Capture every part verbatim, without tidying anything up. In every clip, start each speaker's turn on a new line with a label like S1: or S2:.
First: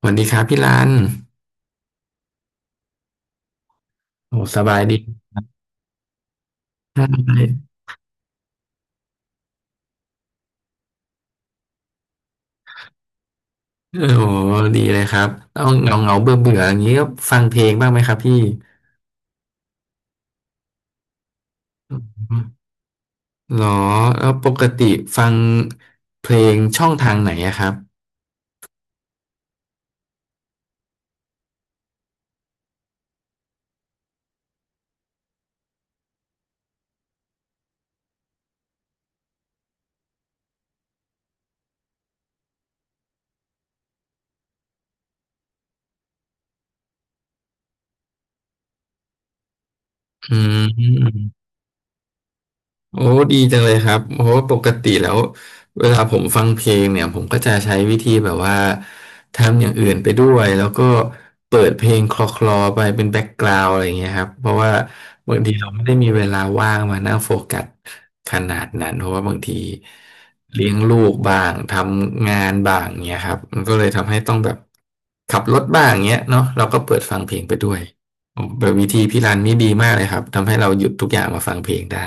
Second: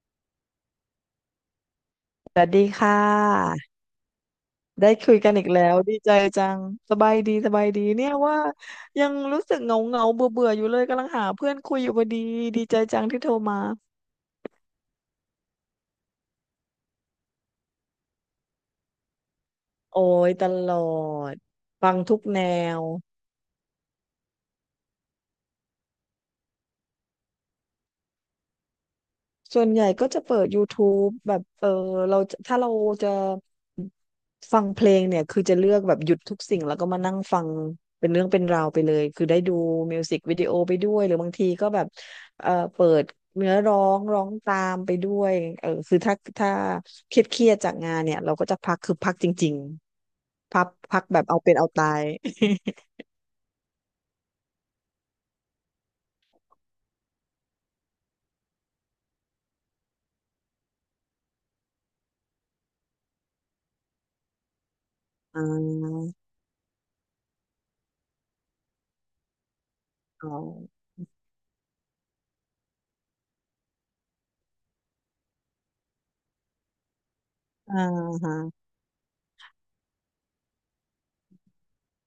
S1: สวัสดีครับพี่รัน
S2: สวัสดีค่ะ
S1: โอ้สบาย
S2: ได้
S1: ดี
S2: คุยกันอีกแล้วดีใจจัง ส
S1: ใช
S2: บายดีสบาย
S1: ่
S2: ดีเนี่ยว่ายังรู้สึกเหงาเงาเบื่อเบื่อๆอยู่เลยกำลังหาเพื่อนคุยอยู่พอดีดีใจจังที่โทรมา
S1: โอ้ดีเลยครับเอาเงาเงาเบื่อเบื่ออย่างนี้ก็ฟังเพลงบ้างไหมครับพี่
S2: โอ้ยตลอดฟั
S1: อื
S2: งทุกแน
S1: ม
S2: ว
S1: หรอแล้วปกติฟังเพลงช่องทางไหนอะครับ
S2: ส่วนใหญ่ก็จะเปิด YouTube แบบเออเราจะถ้าเราจะ ฟังเพลงเนี่ยคือจะเลือกแบบหยุดทุกสิ่งแล้วก็มานั่งฟังเป็นเรื่องเป็นราวไปเลยคือได้ดูมิวสิกวิดีโอไปด้วยหรือบางทีก็แบบเอ่อเปิดเนื้อร้องร้องตามไปด้วยเออคือถ้าถ้าเครียดเครียดจากงานเนี่ยเราก็จะพักคือพักจริง
S1: อื
S2: ๆพักพักแบบเอา
S1: ม
S2: เป็นเอาตาย
S1: โอ้ดีจังเลยครับโอ้ปกติแล้วเวลาผมฟังเพลงเนี่ยผมก็จะใช้วิธีแบบว่าทำอย่างอื่นไปด้วยแล้วก็เปิดเพลงคลอคลอไปเป็นแบ็กกราวด์อะไรอย่างเงี้ยครับเพราะว่า บา
S2: อ่
S1: งทีเราไม่ได้
S2: า
S1: มีเวลาว่างมานั่งโฟกัสขนาดนั้นเพราะว่าบางที
S2: อ๋อ
S1: เลี้ยงลูกบ้างทำงานบ้างเงี้ยครับมันก็เลยทำให้ต้องแบบขับรถบ้างเงี้ยเนาะเราก็เปิดฟังเพลงไปด้ว
S2: อ่า
S1: ย
S2: ฮะ
S1: แบบวิธีพี่รันนี่ดีมากเลยครับทำให้เราหยุดทุกอย่างมาฟังเพลงได้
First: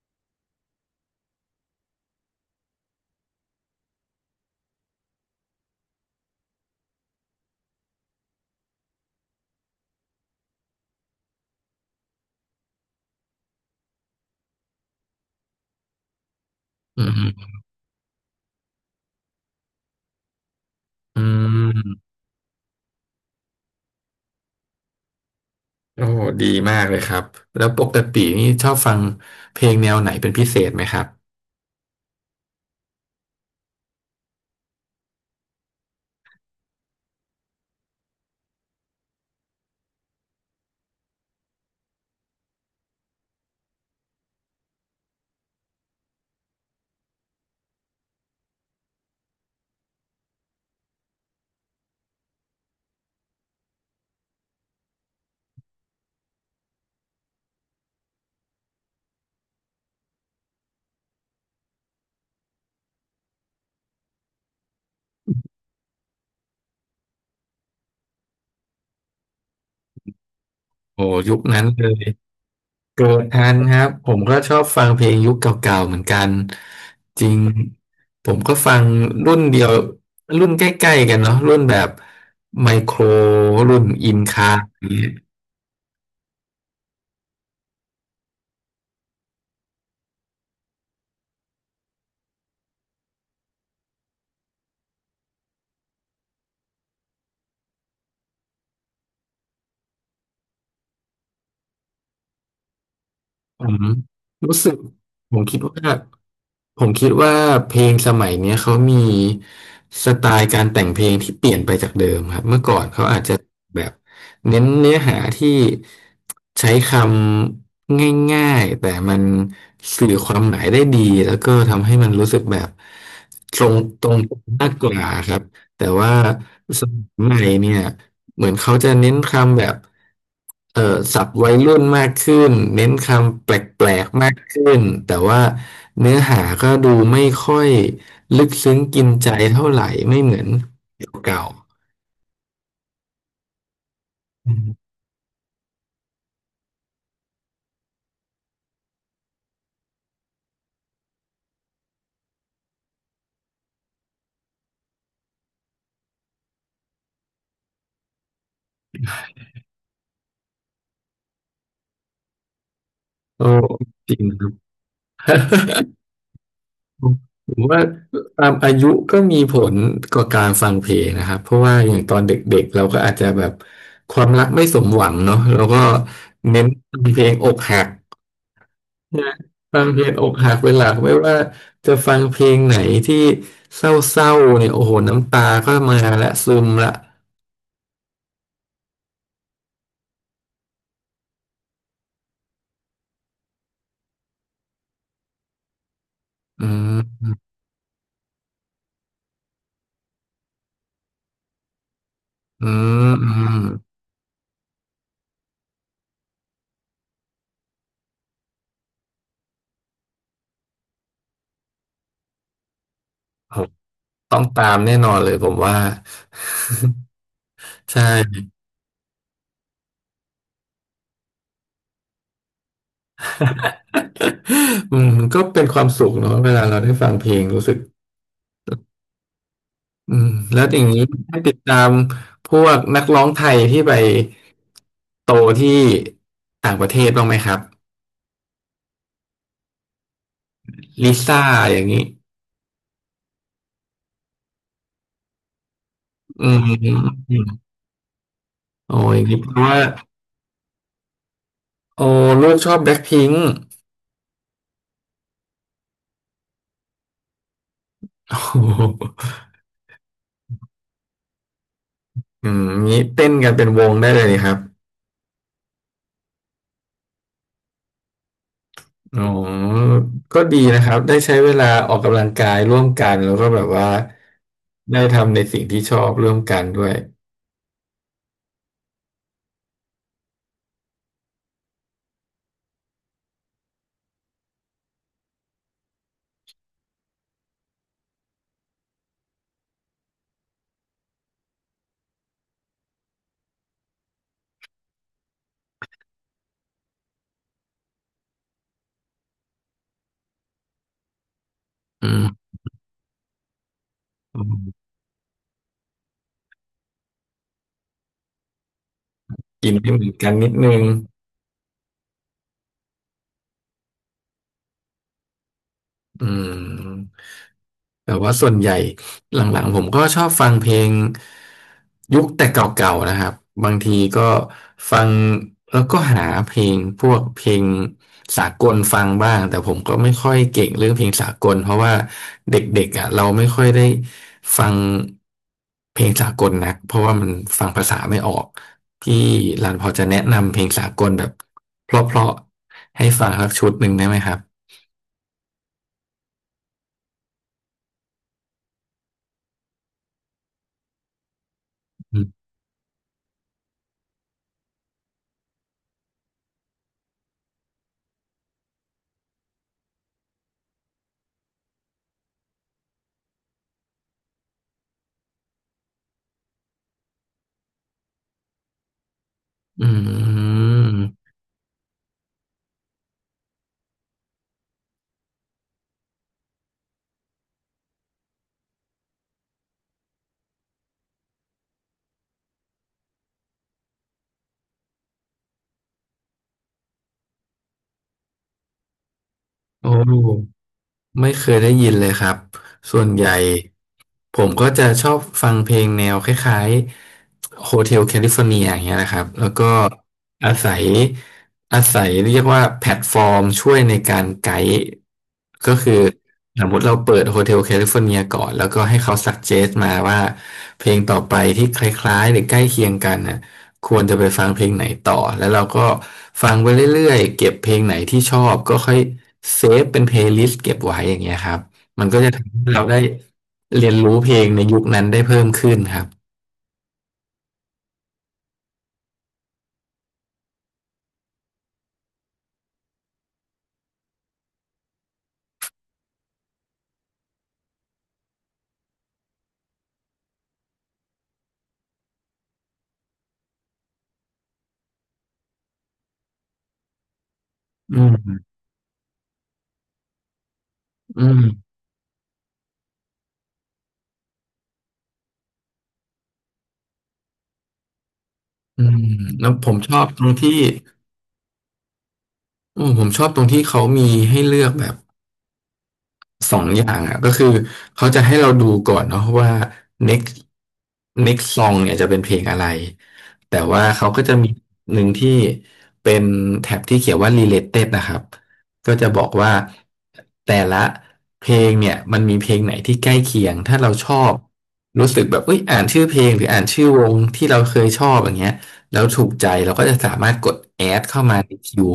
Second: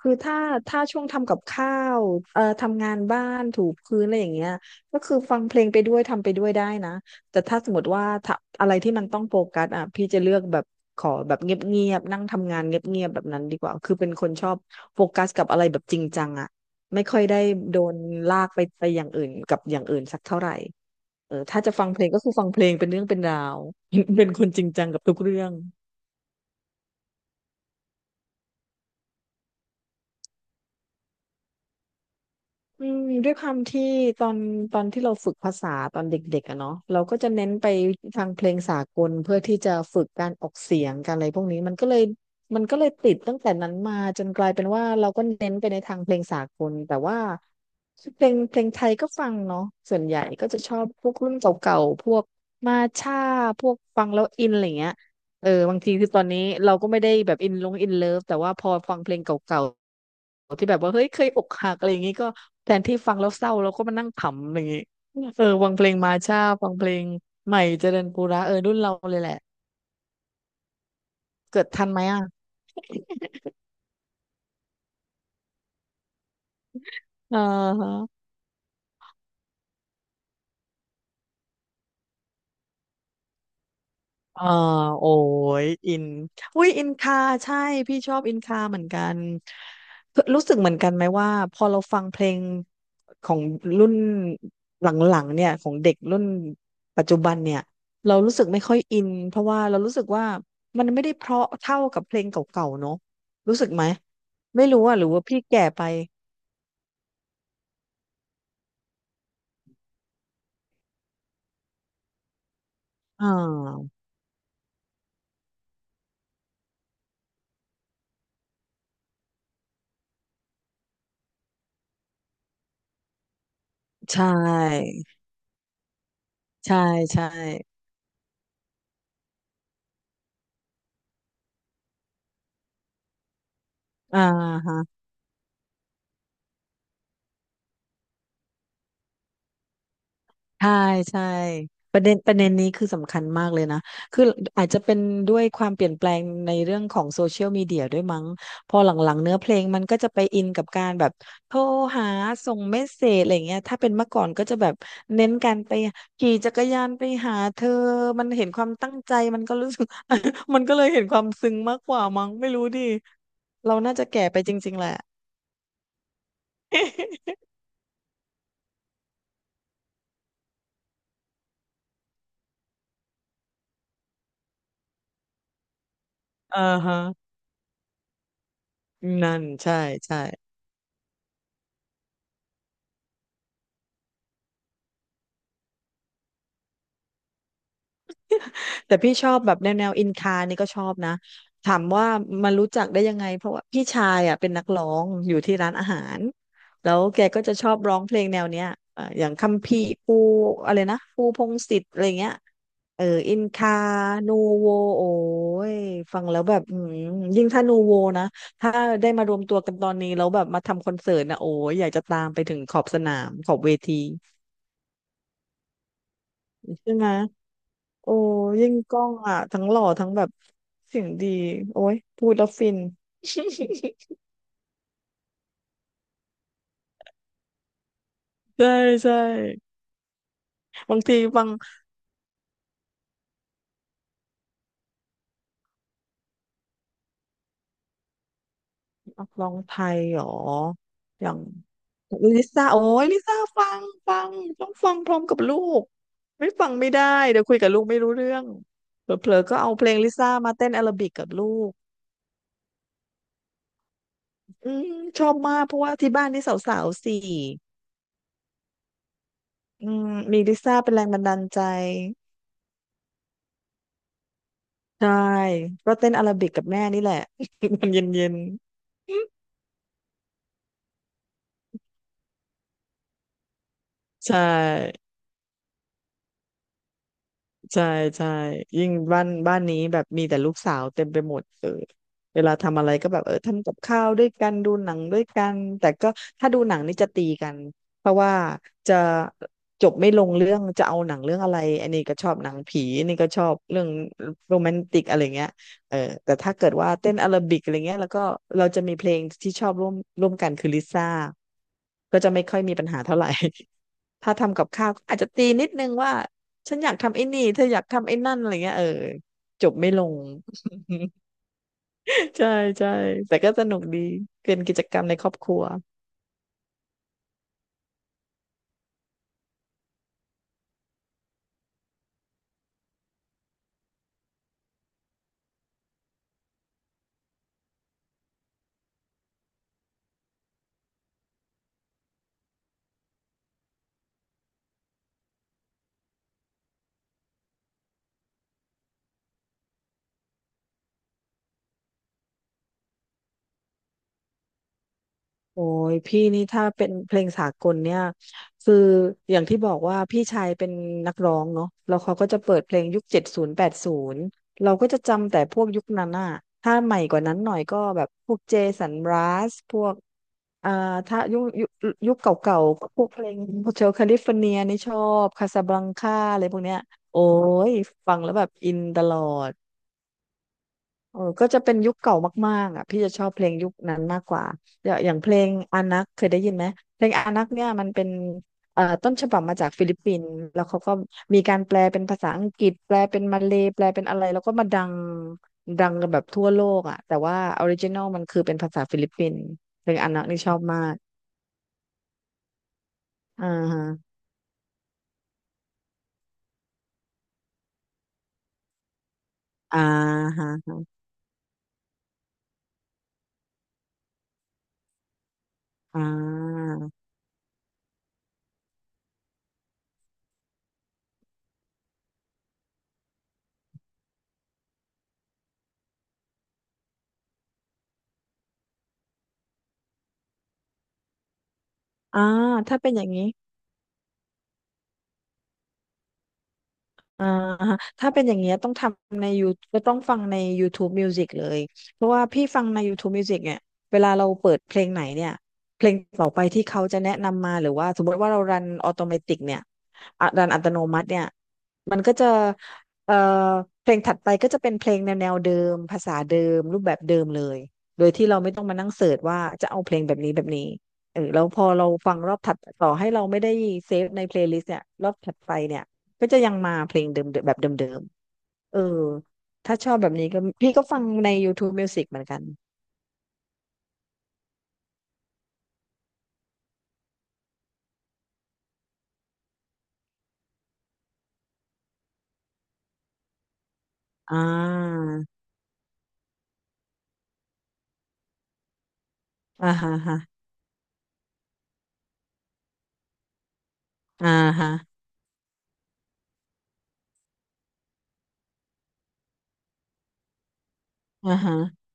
S2: คือถ้าถ้าช่วงทำกับข้าวเอ่อทำงานบ้านถูพื้นอะไรอย่างเงี้ยก็คือฟังเพลงไปด้วยทำไปด้วยได้นะแต่ถ้าสมมติว่าถ้าอะไรที่มันต้องโฟกัสอ่ะพี่จะเลือกแบบขอแบบเงียบๆนั่งทำงานเงียบๆแบบนั้นดีกว่าคือเป็นคนชอบโฟกัสกับอะไรแบบจริงจังอ่ะไม่
S1: อื
S2: ค่อยได้
S1: ม
S2: โดนลากไปไปอย่างอื่นกับอย่างอื่นสักเท่าไหร่
S1: อื
S2: เออถ้าจะ
S1: ม
S2: ฟังเพลงก็คือฟังเพลงเป็นเรื่องเป็นราว เป็นคนจริงจังกับทุกเรื่อง
S1: โอ้ดีมากเลยครับแล้วปกตินี่ชอบฟังเพลงแนวไหนเป็นพิเศษไหมครับ
S2: อืมด้วยความที่ตอนตอนที่เราฝึกภาษาตอนเด็กๆอะเนาะเราก็จะเน้นไปทางเพลงสากลเพื่อที่จะฝึกการออกเสียงการอะไรพวกนี้มันก็เลยมันก็เลยติดตั้งแต่นั้นมาจนกลายเป็นว่าเราก็เน้นไปในทางเพลงสากลแต่ว่าเพลงเพลงไทยก็ฟังเนาะส่วนใหญ่ก็จะชอบพวกรุ่นเก่าๆพวกมาช่าพวกฟังแล้วอินอะไรเงี้ยเออบางทีคือตอนนี้เราก็ไม่ได้แบบอินลงอินเลิฟแต่ว่าพอฟังเพลงเก่า ที่แบบว่าเฮ้ยเคยอกหักอะไรอย่างงี้ก็แทนที่ฟังแล้วเศร้าเราก็มานั่งขำอะไรอย่างงี้เออฟังเพลงมาช่าฟังเพลงใหม่เจริญปุระเออรุ่นเราเลยแหละ
S1: โอ้ยุคนั้
S2: เกิ
S1: น
S2: ด
S1: เล
S2: ทันไหม
S1: ย
S2: อ่ะ
S1: เกิดทันครับผมก็ชอบฟังเพลงยุคเก่าๆเหมือนกันจริ
S2: เอ
S1: ง
S2: อ
S1: ผมก็ฟังรุ่นเดียวรุ่นใกล้ๆกันเนาะรุ่นแบบไมโครรุ่นอิน
S2: เออ
S1: คา
S2: โอ้ยอินอุ้ยอินคาใช่พี่ชอบอินคาเหมือนกันรู้สึกเหมือนกันไหมว่าพอเราฟังเพลงของรุ่นหลังๆเนี่ยของเด็กรุ่นปัจจุบันเนี่ยเรารู้สึกไม่ค่อยอินเพราะว่าเรารู้สึกว่ามันไม่ได้เพราะเท่ากับเพลงเก่าๆเนอะรู้
S1: ผ
S2: สึกไห
S1: ม
S2: ม
S1: รู้
S2: ไม่
S1: สึก
S2: รู้อ่ะหรือว่า
S1: ผ
S2: พี่
S1: มคิด
S2: แก่ไป
S1: ว่าผมคิดว่าเพลงสมัยเนี้ยเขามีสไตล์การแต่งเพลงที่เปลี่ยนไปจากเดิมครับเมื่อก่อนเขาอาจ
S2: อ่
S1: จะแบบ
S2: า
S1: เน้นเนื้อหาที่ใช้คำง่ายๆแต่มันสื่อความหมายได้ดีแล้วก็ทำให้มันรู้สึกแบบตรงตรง
S2: ใช
S1: มากก
S2: ่
S1: ว่าครับ แต่ว่า
S2: ใช่
S1: สมัย
S2: ใช่
S1: ใหม่เนี่ยเหมือนเขาจะเน้นคำแบบเอ่อศัพท์วัยรุ่นมากขึ้นเน้นคำแปลก
S2: อ่า
S1: ๆมากขึ้
S2: ฮะ
S1: นแต่ว่าเนื้อหาก็ดูไม่ค่อยลึกซึ้งกินใจเท่าไหร่ไม่เหมือน
S2: ใช่ใช่
S1: เก่า
S2: ประเด็นประเด็นนี้คือสำคัญมากเลยนะคือ
S1: ๆอืม
S2: อาจจะเป็นด้วยความเปลี่ยนแปลงในเรื่องของโซเชียลมีเดียด้วยมั้งพอหลังๆเนื้อเพลงมันก็จะไปอินกับการแบบโทรหาส่งเมสเสจอะไรเงี้ยถ้าเป็นเมื่อก่อนก็จะแบบเน้นการไปขี่จักรยานไปหาเธอมันเห็นความตั้งใจมันก็รู้สึก มันก็เลยเห็นความซึ้งมากกว่ามั้งไม่รู้ดิ
S1: โอ้
S2: เราน่าจะ
S1: จริ
S2: แก่
S1: ง
S2: ไป
S1: ครั
S2: จ
S1: บ
S2: ริงๆแหละ
S1: ผมว่าตามอายุก็มีผลกับการฟังเพลงนะครับเพราะว่าอย่างตอนเด็กๆเราก็อาจจะแบบความรักไม่สมหวังเนาะแล้วก็
S2: อ่า
S1: เน้น
S2: ฮะ
S1: เพลงอกหัก นะ
S2: นั่นใช่
S1: ฟังเพลง
S2: ใช่
S1: อกหักเป็นหลักไม่ว่าจะฟังเพลงไหนที่เศร้าๆเนี่ยโอ้โหน้ำตาก็มาและซึมละ
S2: แต่พี่ชอบแบบแนวแนวอินคานี่ก็ชอบนะถามว่ามันรู้จักได้ยังไงเพราะว่าพี่ชายอ่ะเป็นนักร้องอยู่ที่ร้านอาหาร
S1: อื
S2: แล้วแกก็
S1: ม
S2: จะชอบร้องเพลงแนวเนี้ยเอ่ออย่างคัมภีร์ปูอะไรนะปูพงษ์สิทธิ์อะไรเงี้ย
S1: อื
S2: เออ
S1: มอื
S2: อิน
S1: ม
S2: คานูโวโอ้ยฟังแล้วแบบอืมยิ่งถ้านูโวนะถ้าได้มารวมตัวกันตอนนี้แล้วแบบมาทำคอนเสิร์ตนะโอ้ยอยากจะตามไปถึงขอบสนามข
S1: ผ
S2: อบ
S1: ม
S2: เวที
S1: ต้องตามแน่นอนเลยผมว่า
S2: ใช่ไหม
S1: ใช
S2: โอ้
S1: ่
S2: ยิ่งกล้องอ่ะทั้งหล่อทั้งแบบเสียงดีโอ้ยพูดแล้วฟิน
S1: อืมก็เป็นความสุขเนาะเวลาเราได้ฟังเพลงรู้สึก
S2: ใช่ใช่
S1: อืมแล้วอย่าง
S2: บา
S1: นี้
S2: งที
S1: ได้
S2: ฟัง
S1: ติดตามพวกนักร้องไทยที่ไปโตที่ต่างประเทศบ้างไหมครับ
S2: นักร้องไทยหรอ
S1: ลิ
S2: อย่าง
S1: ซ่าอย่างนี้
S2: ลิซ่าโอ้ยลิซ่าฟังฟังต้องฟังพร้อมกับลูก
S1: อื
S2: ไม่ฟังไม่ได้เดี๋ยวคุย
S1: ม
S2: กับลูกไม่รู้เรื่อง
S1: โอ้ย
S2: เผล
S1: นี่
S2: อ
S1: เพ
S2: ๆก็
S1: ราะ
S2: เอา
S1: ว่า
S2: เพลงลิซ่ามาเต้นแอโรบิกกับลูก
S1: โอ้ลูกชอบแบล็คพิงค์
S2: อืมชอบมากเพราะว่าที่บ้านนี่สาวๆสี่
S1: โอ้โห
S2: อืมมีลิซ่าเป็นแรงบันดาลใจ
S1: อืมงี้เต้นกันเป็นวงได้เลยนี่ครับ
S2: ใช่ก็เต้นอาราบิกกับแม่นี่แหละ มันเย็น
S1: อ๋อก็ดีนะครับได้ใช้เวลาออกกำลังกายร่วมกันแล้วก็แบบว่า
S2: ๆใช่
S1: ได้ทำในสิ่งที่ชอบร่วมกันด้วย
S2: ใช่ใช่ยิ่งบ้านบ้านนี้แบบมีแต่ลูกสาวเต็มไปหมดเออเวลาทำอะไรก็แบบเออทำกับข้าวด้วยกันดูหนังด้วยกันแต่ก็ถ้าดูหนังนี่จะตีกันเพราะว่าจะจบไม่ลงเรื่องจะเอาหนังเรื่องอะไรอันนี้ก็ชอบหนังผีอันนี้ก็ชอบเรื่องโรแมนติกอะไรเงี้ยเออแต่ถ้าเกิดว่าเต้นอาราบิกอะไรเงี้ยแล้วก็เราจะมีเพลงที่ชอบร่วมร่วมกันคือลิซ่า
S1: อื
S2: ก็จะไม่
S1: ม
S2: ค่อยมีปัญหาเท่าไหร่ ถ้า
S1: อื
S2: ทำกับ
S1: ม
S2: ข้าวอาจจะตีนิดนึงว่าฉันอยากทำไอ้นี่เธออยากทำไอ้นั่นอะไรเงี้ยเออจ
S1: กิ
S2: บ
S1: น
S2: ไม่
S1: ให้เห
S2: ล
S1: มือน
S2: ง
S1: กันนิดนึง
S2: ใช่ใช่แต่ก็สนุกดีเป็นกิจกรรมในครอบครัว
S1: อืม แต่ว่าส่วนใหญ่หลังๆผมก็ชอบฟังเพลงยุคแต่เก่าๆนะครับบางทีก็ฟังแล้วก็หาเพลงพวกเพลงสากลฟังบ้างแต่ผมก็ไม่ค่อยเก่งเรื่องเพลงสากลเพราะว่าเด็กๆอ่ะเราไม่ค่อยได้ฟังเพลงสากลนักเพราะว่ามันฟังภาษาไม่ออกพี่รันพอจะแนะนำเพลงสากลแบบเพราะๆให้ฟังสักชุดหนึ่งได้ไหมครับ
S2: โอ้ยพี่นี่ถ้าเป็นเพลงสากลเนี่ยคืออย่างที่บอกว่าพี่ชายเป็นนักร้องเนาะแล้วเขา
S1: อื
S2: ก็จะ
S1: ม
S2: เปิดเพลงยุคเจ็ดศูนย์แปดศูนย์เราก็จะจำแต่พวกยุคนั้นอ่ะถ้าใหม่กว่านั้นหน่อยก็แบบพวกเจสันรัสพวกอ่าถ้ายุคยุคยุคเก่าๆก็พวกเพลงโฮเชลแคลิฟอร์เนียนี่ชอบคาซาบลังคาอะไรพวกเนี้ยโอ้ยฟังแล้วแบบอินตลอด
S1: อื
S2: เออ
S1: ม
S2: ก็จะเป็นยุคเก่ามากๆอ่ะพี่จะชอบเพลงยุคนั้นมากกว่าอย่างอย่างเพลงอานักเคยได้ยินไหมเพลงอานักเนี่ยมันเป็นเอ่อต้นฉบับมาจากฟิลิปปินส์แล้วเขาก็มีการแปลเป็นภาษาอังกฤษแปลเป็นมาเลย์แปลเป็นอะไรแล้วก็มาดังดังกันแบบทั่วโลกอ่ะแต่ว่าออริจินอลมันคือเป็นภาษาฟิลิปปินส์
S1: โอ้
S2: เพลงอานักนี่ชอบมาก
S1: ไม่เคยได้ยินเลยครับ ส่วนใหญ่
S2: อ่าฮะ
S1: ผมก็จะชอบฟังเพลงแนวคล้ายๆ Hotel California อย่างเงี้ยนะครับ แล้วก็
S2: อ่าฮ
S1: อาศั
S2: ะ
S1: ยอาศัยเรียกว่าแพลตฟอร์มช่วยในการไกด์ก็คือ
S2: อ่
S1: สม
S2: า
S1: มติเราเปิด Hotel California ก่อน แล้วก็ให้เขาสั g เจ t มาว่าเพลงต่อไปที่คล้ายๆหรือใกล้เคียงกันน่ะ ควรจะไปฟังเพลงไหนต่อแล้วเราก็ฟังไปเรื่อยๆเก็บเพลงไหนที่ชอบก็ค่อยเซฟเป็นเพลย์ลิสต์เก็บไว้อย่างเงี้ยครับมันก็
S2: อ่า
S1: จะทำให้
S2: ถ้า
S1: เรา
S2: เป็น
S1: ได้
S2: อย่างนี้
S1: เรียนรู้เพลงในยุคนั้นได้เพิ่มขึ้นครับ
S2: อ่าฮะถ้าเป็นอย่างเงี้ยต้องทำในยูก็ต้องฟังใน YouTube Music เลยเพราะว่าพี่ฟังใน YouTube Music เนี่ยเวลาเราเปิดเพลงไหนเนี่ยเพลงต่อไปที่เขาจะแนะนำมาหรือว่าสมมติว่าเรารันออโตเมติกเนี่ยอ่ะรันอัตโนมัติเนี่ยมันก็จะเอ่อเพลงถัดไปก็จะเป็นเพลงแนวแนวเดิมภาษาเดิมรูปแบบเดิมเลย
S1: อื
S2: โดย
S1: ม
S2: ที่เราไม่ต้องมานั่งเสิร์ชว่าจะเอาเพลงแบบนี้แบบนี้เอ
S1: อื
S2: อ
S1: ม
S2: แล้วพอเราฟังรอบถัดต่อให้เราไม่ได้เซฟในเพลย์ลิสต์เนี่ยรอบถัดไปเนี่ย ก็จะยังมาเพลงเดิมๆแบบเดิมๆเออ
S1: อืมแล้วผ
S2: ถ้า
S1: ม
S2: ช
S1: ช
S2: อบ
S1: อบ
S2: แบบ
S1: ตร
S2: นี้
S1: ง
S2: ก็
S1: ที่
S2: พี่ก็ฟังใน YouTube Music เหมือนกัน
S1: อืมผมชอบตรงที่เขามีให้เลือกแบบ สองอย่างอ่ะก็คือเขาจะให้เราดูก่อนเนาะว่า next next ซอง เนี่ยจะเป็นเพลงอะไรแต่ว่าเขาก็จะ
S2: อ่
S1: มีหนึ่
S2: า
S1: งที่เป็นแท็บที่เขียนว่า รีเลท นะครับก็จะบอกว่า
S2: อ่าฮะฮะ
S1: แต่ละเพลงเนี่ยมันมีเพลงไหนที่ใกล้เคียงถ้าเราชอ
S2: อ่า
S1: บ
S2: ฮะ
S1: รู้สึกแบบเอ้ยอ่านชื่อเพลงหรืออ่านชื่อวงที่เราเคยชอบอย่างเงี้ยแล้วถูกใจเราก็จะสามารถกด แอด เข้า
S2: อ่า
S1: มาใน
S2: ฮะ
S1: คิว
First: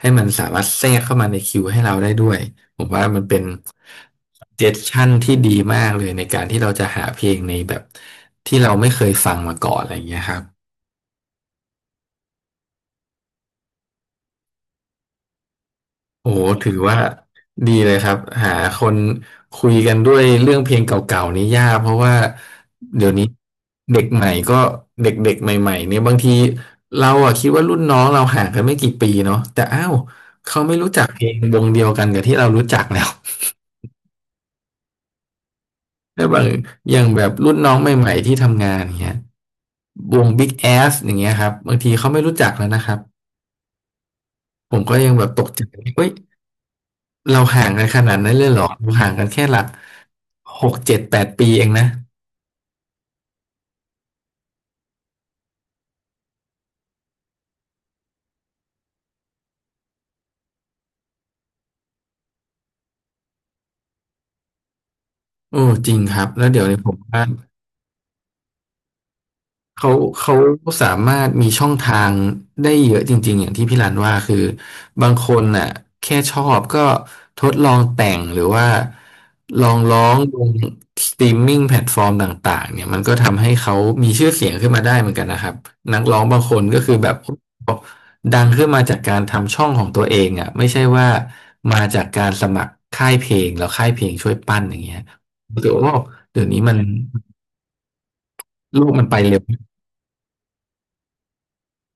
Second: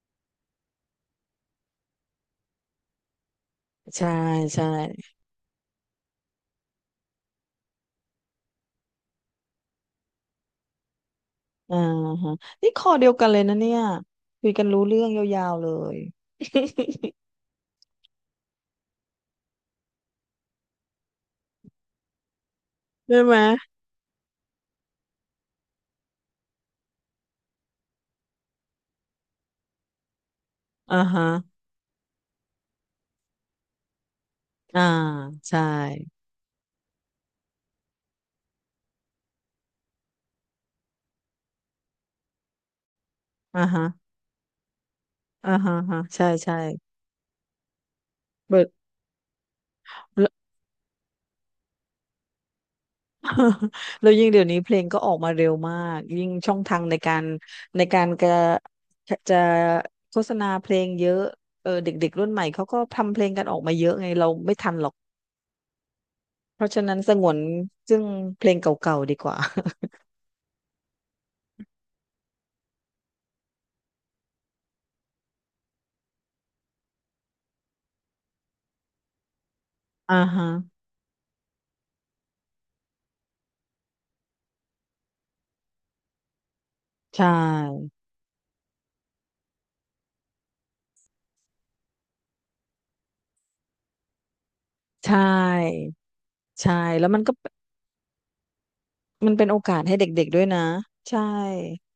S1: ให้มันสามารถแทรกเข้ามาในคิวให้เราได้ด้วย ผมว่ามันเป็น
S2: ใช่
S1: เจ
S2: ใช่
S1: สชั่นที่ดีมากเลยในการที่เราจะหาเพลงในแบบที่เราไม่เคยฟังมาก่อนอะไรอย่างเงี้ยครับ
S2: อ่าฮะนี่คอเดียวกันเลยนะเนี่ยคุยกันรู้เรื่องยาวๆเลย
S1: โอ้โหถือว่า ดีเลยครับหาคนคุยกันด้วยเรื่องเพลงเก่าๆนี่ยากเพราะว่าเดี๋ยว
S2: ใช่
S1: นี้
S2: ไหม
S1: เด็กใหม่ก็เด็กๆใหม่ๆเนี่ยบางทีเราอะคิดว่ารุ่นน้องเราห่างกันไม่กี่ปีเนาะแต่อ้าวเขาไม่รู้
S2: อ่า
S1: จักเพ
S2: ฮะ
S1: ลงวงเดียวกันกับที่เรารู้จักแล้ว
S2: อ่าใช่
S1: แล้วบางอย่างแบบรุ่นน้องใหม่ๆที่ทำงานอย่างเงี้ย วง บิ๊ก แอส อย่างเงี้ยครับบางทีเขาไม่รู้จักแล้วนะครับ
S2: อ่าฮะ
S1: ผมก็ยังแบบตก
S2: อ่า
S1: ใจ
S2: ฮะฮะ
S1: เฮ้ย
S2: ใช่ใช่
S1: เราห่างกันขนาดนั้นเลยเหร
S2: เบิร์
S1: อ
S2: ด
S1: เราห่างกันแค่หลักหกเจ็ดแปดปีเองนะ
S2: แล้วยิ่งเดี๋ยวนี้เพลงก็ออกมาเร็วมากยิ่งช่องทางในการในการกระจะโฆษณาเพลงเยอะเออเด็กๆรุ่นใหม่เขาก็ทำเพลงกันออกมาเยอะไงเราไม่ทันหรอก
S1: โอ้จริงครับแล้วเดี๋
S2: เพ
S1: ยว
S2: ราะ
S1: นี้
S2: ฉะ
S1: ผ
S2: นั้
S1: ม
S2: นส
S1: ว่า
S2: งวนซึ่งเพลงเก่าๆดีกว่า
S1: เขาเขาสามารถมีช่องทางได้เยอะจริงๆอย่างที่พี่รันว่าคือบางคนน่ะแค่ชอบก็ทดลองแต่งหรือว่าลองร้อ
S2: อ่า
S1: งลง
S2: ฮะ
S1: สตรีมมิ่งแพลตฟอร์มต่างๆเนี่ยมันก็ทำให้เขามีชื่อเสียงขึ้นมาได้เหมือนกันนะครับนักร้องบางคนก็คือแบบ
S2: ใช่
S1: ดังขึ้นมาจากการทำช่องของตัวเองอ่ะไม่ใช่ว่ามาจากการสมัครค่ายเพลงแล้วค่ายเพลงช่วยปั้นอย่างเงี้ย
S2: ใช
S1: หรือ
S2: ่
S1: ว่าเดี๋ยวนี้มั
S2: ใช่
S1: น
S2: แล้วมันก็
S1: โลกมันไป
S2: มัน
S1: เร็ว
S2: เป็นโอกาสให้เด็กๆด้วยนะใช่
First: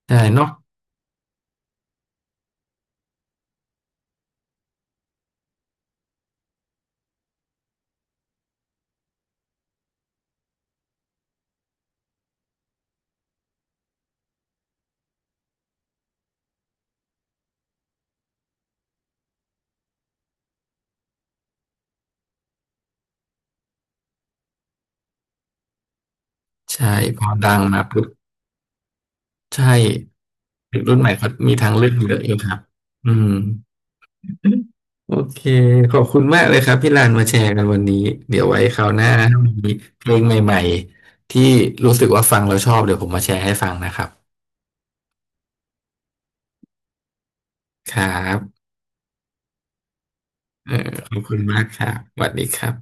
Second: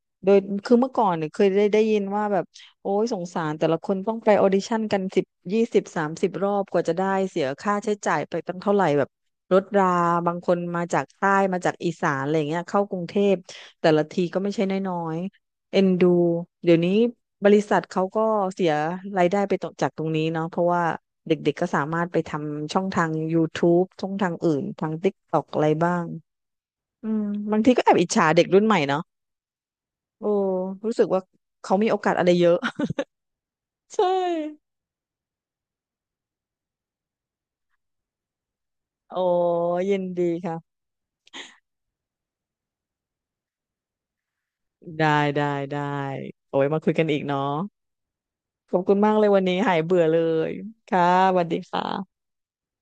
S1: ใช่
S2: โดย
S1: เนาะ
S2: คือเมื่อก่อนเนี่ยเคยได้ได้ยินว่าแบบโอ้ยสงสารแต่ละคนต้องไปออดิชั่นกันสิบยี่สิบสามสิบรอบกว่าจะได้เสียค่าใช้จ่ายไปตั้งเท่าไหร่แบบรถราบางคนมาจากใต้มาจากอีสานอะไรเงี้ยเข้ากรุงเทพแต่ละทีก็ไม่ใช่น้อยๆเอ็นดูเดี๋ยวนี้บริษัทเขาก็เสียรายได้ไปตรงจากตรงนี้เนาะเพราะว่าเด็กๆก็สามารถไปทำช่องทางยูทูบช่องทางอื่นทางติ๊กต็อกอะไรบ้าง
S1: ใช่
S2: อื
S1: พ
S2: ม
S1: อดั
S2: บา
S1: ง
S2: งที
S1: มา
S2: ก็แอบ
S1: ปุ๊
S2: อิ
S1: บ
S2: จฉาเด็กรุ่นใหม่เนาะ
S1: ใช่
S2: โอ้
S1: เด็ก
S2: รู้
S1: รุ่น
S2: สึ
S1: ให
S2: ก
S1: ม่
S2: ว่า
S1: เขามีทาง
S2: เขา
S1: เลื
S2: มี
S1: อก
S2: โอกา
S1: เย
S2: ส
S1: อะ
S2: อะ
S1: อ
S2: ไร
S1: ยู่
S2: เย
S1: ครั
S2: อะ
S1: บอืม
S2: ใช่
S1: โอเคขอบคุณมากเลยครับพี่ลานมาแชร์กันวันนี้เดี๋ยวไว้คราวหน้า
S2: โอ้
S1: ถ้ามี
S2: ยิ
S1: เพ
S2: น
S1: ลง
S2: ดี
S1: ใหม่
S2: ค่ะ
S1: ๆที่รู้สึกว่าฟังแล้วชอบเดี๋ยวผมมาแชร์ให้ฟังนะครับ
S2: ได้ได้ได้โอ้ยมาคุยกันอีกเนาะ
S1: ครับ
S2: ขอบคุณมากเลยวันนี้หายเบื่อเลย
S1: เออ
S2: ค่ะ
S1: ขอบ
S2: ส
S1: คุณ
S2: วัสดี
S1: มากครับส
S2: ค่ะ
S1: วัสดีครับ